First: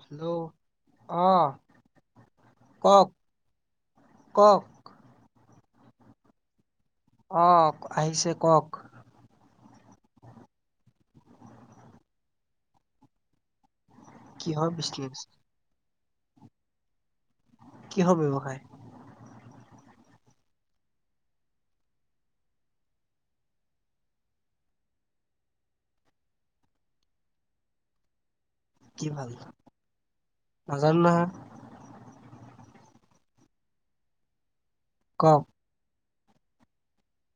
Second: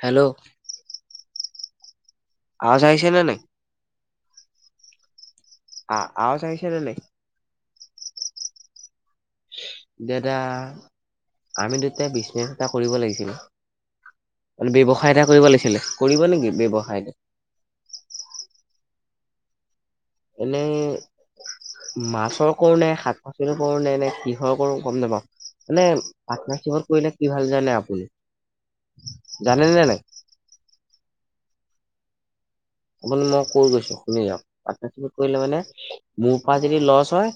Hello অহ। আজ আহিছেনে নাই? কওক আ-আ-আৱাজ আহিছে নে নাই? অহ আহিছে কওক। দাদা আমি দুটা বিজনেছ এটা কৰিব লাগিছিলে। কিহৰ ব্যৱখাই বিজনেচ এটা কৰিব লাগছিলে। কৰিব নেকি ব্যৱসায়টো? কিহৰ ব্যৱসায়? এনেই মাছৰ কৰো নে শাক পাচলিৰ কৰো ন নে কিহৰ কৰো গম নাপাওঁ মানে পাৰ্টনাৰশ্বিপত কৰিলে কি ভাল জানে আপুনি? কি ভাল জানে নে নাই নাজানো নহয়। আপুনি মই কৈ গৈছো শুনি যাওঁক। পাৰ্টনাৰশ্বিপত কৰিলে কওক মানে মোৰ পৰা যদি লছ হয়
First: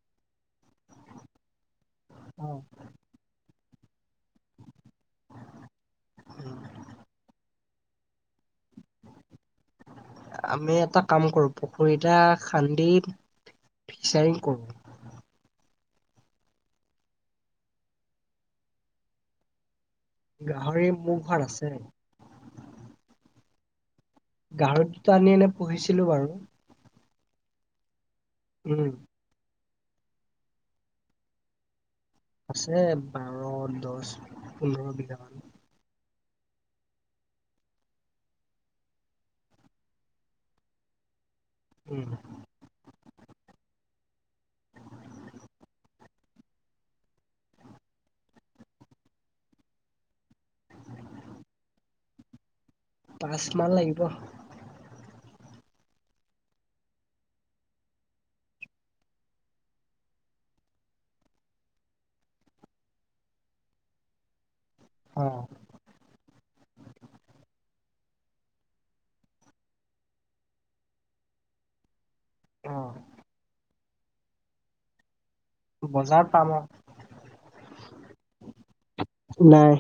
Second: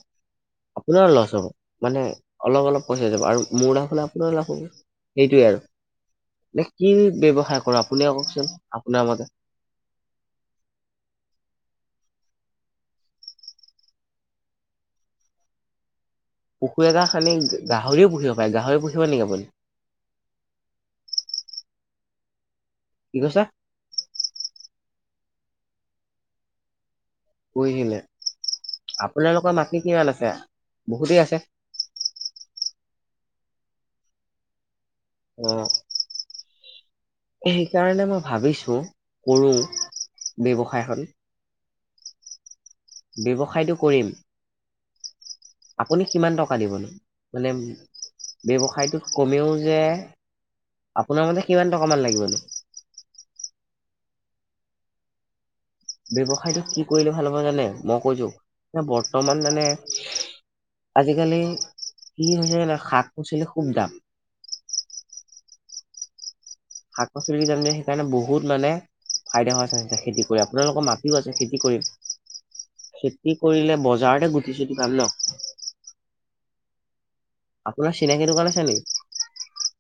আপোনাৰ লছ হ'ব। মানে অলপ অলপ পইচা হৈ যাব আৰু [unintelligible] [unintelligible] সেইটোৱে আৰু কি বব্যৱসায় কৰা আপুনি কওকচোন আপোনাৰ মতে। আমি এটা কাম কৰো পুখুৰী এটা খান্দি ফিচাৰিং কৰোঁ। পুখুৰী এটা খানি গাহৰিও পুহিব পাৰে গাহৰি পুহিব নেকি আপুনি? গাহৰি মোৰ ঘৰত আছে। [unintelligible] গাহৰি দুটা আনি এনে পুহিছিলোঁ বাৰু। পুহিছিলে? উম আপোনালোকৰ মাত কি কিনাত আছে বহুতেই আছে। আছে বাৰ দহ পোন্ধৰ বি অ সেইকাৰণে মই ভাবিছো কৰো ব্যৱসায়খন। উম ব্যৱসায়টো কৰিম আপুনি কিমান টকা দিবনো মানে ব্যৱসায়টো কমেও যে আপোনাৰ মতে কিমান টকামান লাগিবনো? পাঁচ মান লাগিব। ব্যৱসায়টো কি কৰিলে ভাল হব জানে মই কৈছো এ বৰ্তমান মানে আজিকালি কি হৈছে শাক পাচলি খুব দাম অ শাক পাচলি দাম যে সেইকাৰণে বহুত মানে ফাইদা হোৱা চ খেতি কৰি আপোনালোকৰ মাও আছে খেতি কৰিম। অ খেতি কৰিলে ব যাহতে গুটি চুটি ভাল ন? বজাৰত পাম আৰু আপোনাৰ চিনাকি দোকান আছে নি? নাই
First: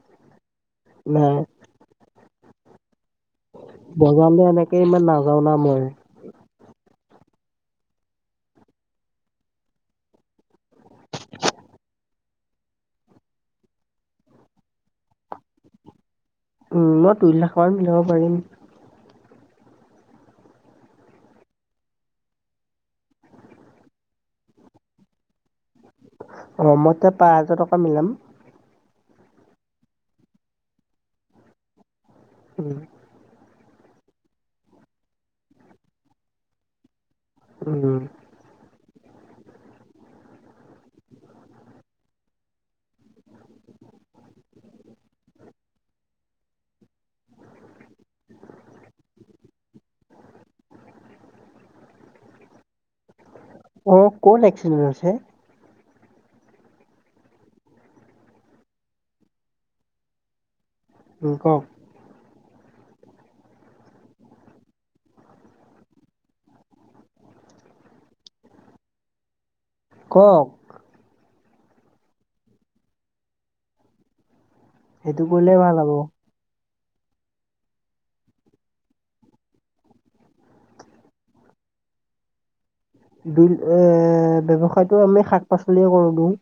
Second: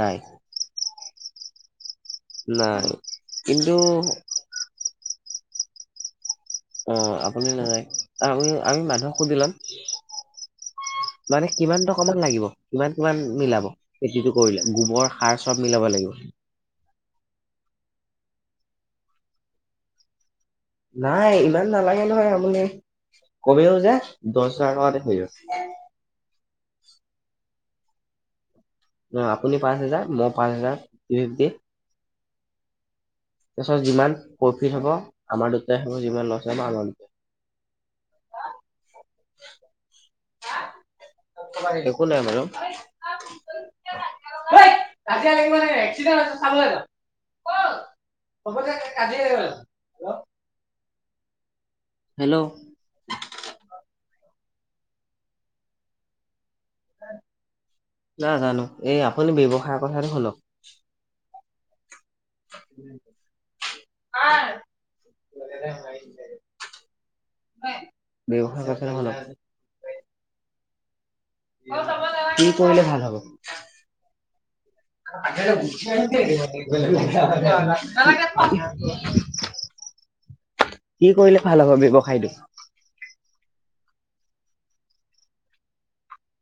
নাই। নাই। নাই কিন্তু বজালে এনেকে ইমান নাম যাও ন মই অ আপুনি নাযায় আমি আমি মানুহক সুধি লম মানে কিমান টকামান লাগিব কিমান কিমান মিলাব খেতিটো কৰিলে গোবৰ সাৰ চব মিলাব লাগিব উম মই দুই লাখ মান মিলাব পাৰিম নাই ইমান নালাগে নহয় আপুনি কমেউও যে দহ হাজাৰ টকাতে হৈ যাব অ মই এয়া পাঁচ হাজাৰ টকা মিলাম ন আপুনি পাঁচ হোজাৰ মই পাঁচ হাজাৰ উম তাৰপিছত যিমান প্ৰফিট হ'ব আমাৰ দুটাই হব যিমান লছ হ আমাৰ ল উ একো নাই মানে কাজিয়া লাগিবান এক্সিডেণ্ট আ চাম হ'ব কাজিয়া হেল্ল' অ কন একসিডেণ্টছে ন জানো এই আপুনি ব্যৱসায়ৰ কথাটো শুনক ক ব্যৱসায় কছে নহলে কক কি কৰিলে ভাল হ'ব সেইটো আচ কৰিলে ভাল হ'ব। গুচি আ [unintelligible] কি কৰিলে ভাল হব ব্যৱসায়টো দুইল এ ব্যৱসায়টো আমি শাক পাচলিয়ে কৰো দিওঁ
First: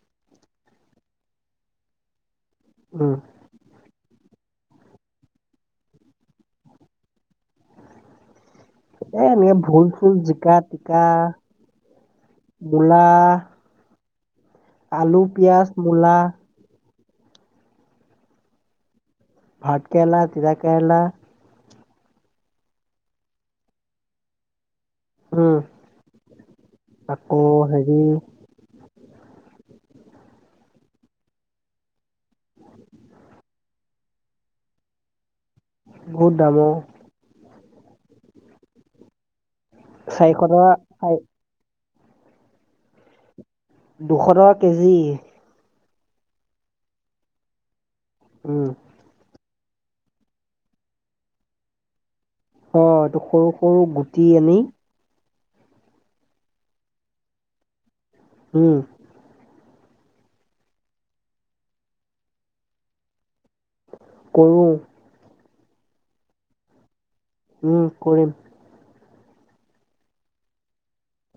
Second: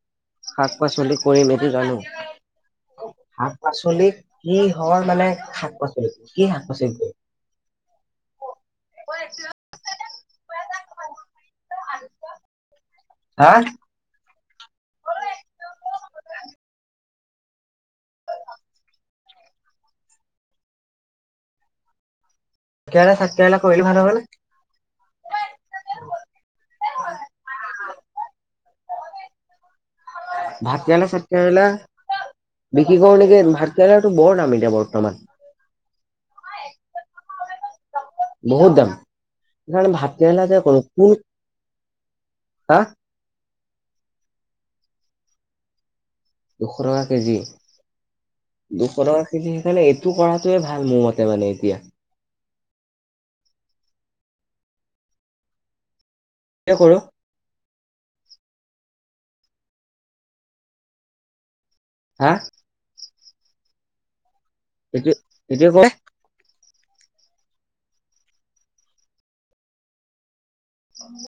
শাক পাচলি কৰিম এই টো জানো উম শাক পাচলি কি হল মানে শাক পাচলিটো কি শাক পাচলিটো এ নে ভুল ফুল জিকা টিকা মূলা হা? আলু পিয়য়াজ মূলা ভাত কেৰেলা তিৰা কেৰেলা তিতাকেৰেলা ভাতকেৰেলা কৰিলে ভাল হ'ব নে উম আকৌই ভাত হম ভাত কেৰেলা চাত কেৰেলা বিক্ৰী কৰো নেকি ভাত কেৰেলাটো বৰ দাম এতিয়া বৰ্তমান বহুত দামৰ আ বহুত দাম সেইকাৰণ চাৰিশ ভাতলা টকা যকে কোনো কোন চাৰি হা দুশ টকা কেজি দুশ টকা কেজি উম দুশ টকা সেইকাৰণে এইটো কৰাটোৱে ভাল মোৰ মতে মানে এতিয়া। অঁ, এইটো সৰু সৰু গুটি আনি পানি। এয়া কৰো। হোম। হা। কৰো। এইটো এতিয়া কয়, উম, কৰিম। উ [unintelligible]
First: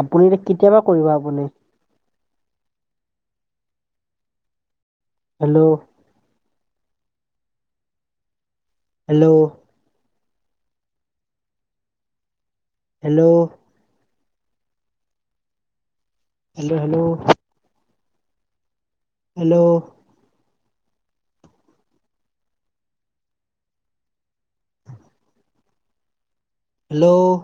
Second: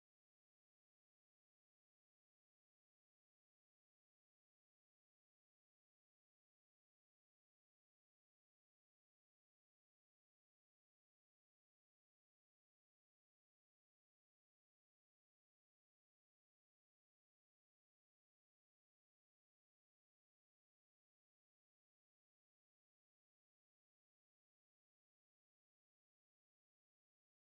আপুনি এ কেতিয়াপা কৰিব আপুনি? Hello. Hello. Hello. Hello hello. Hello. Hello.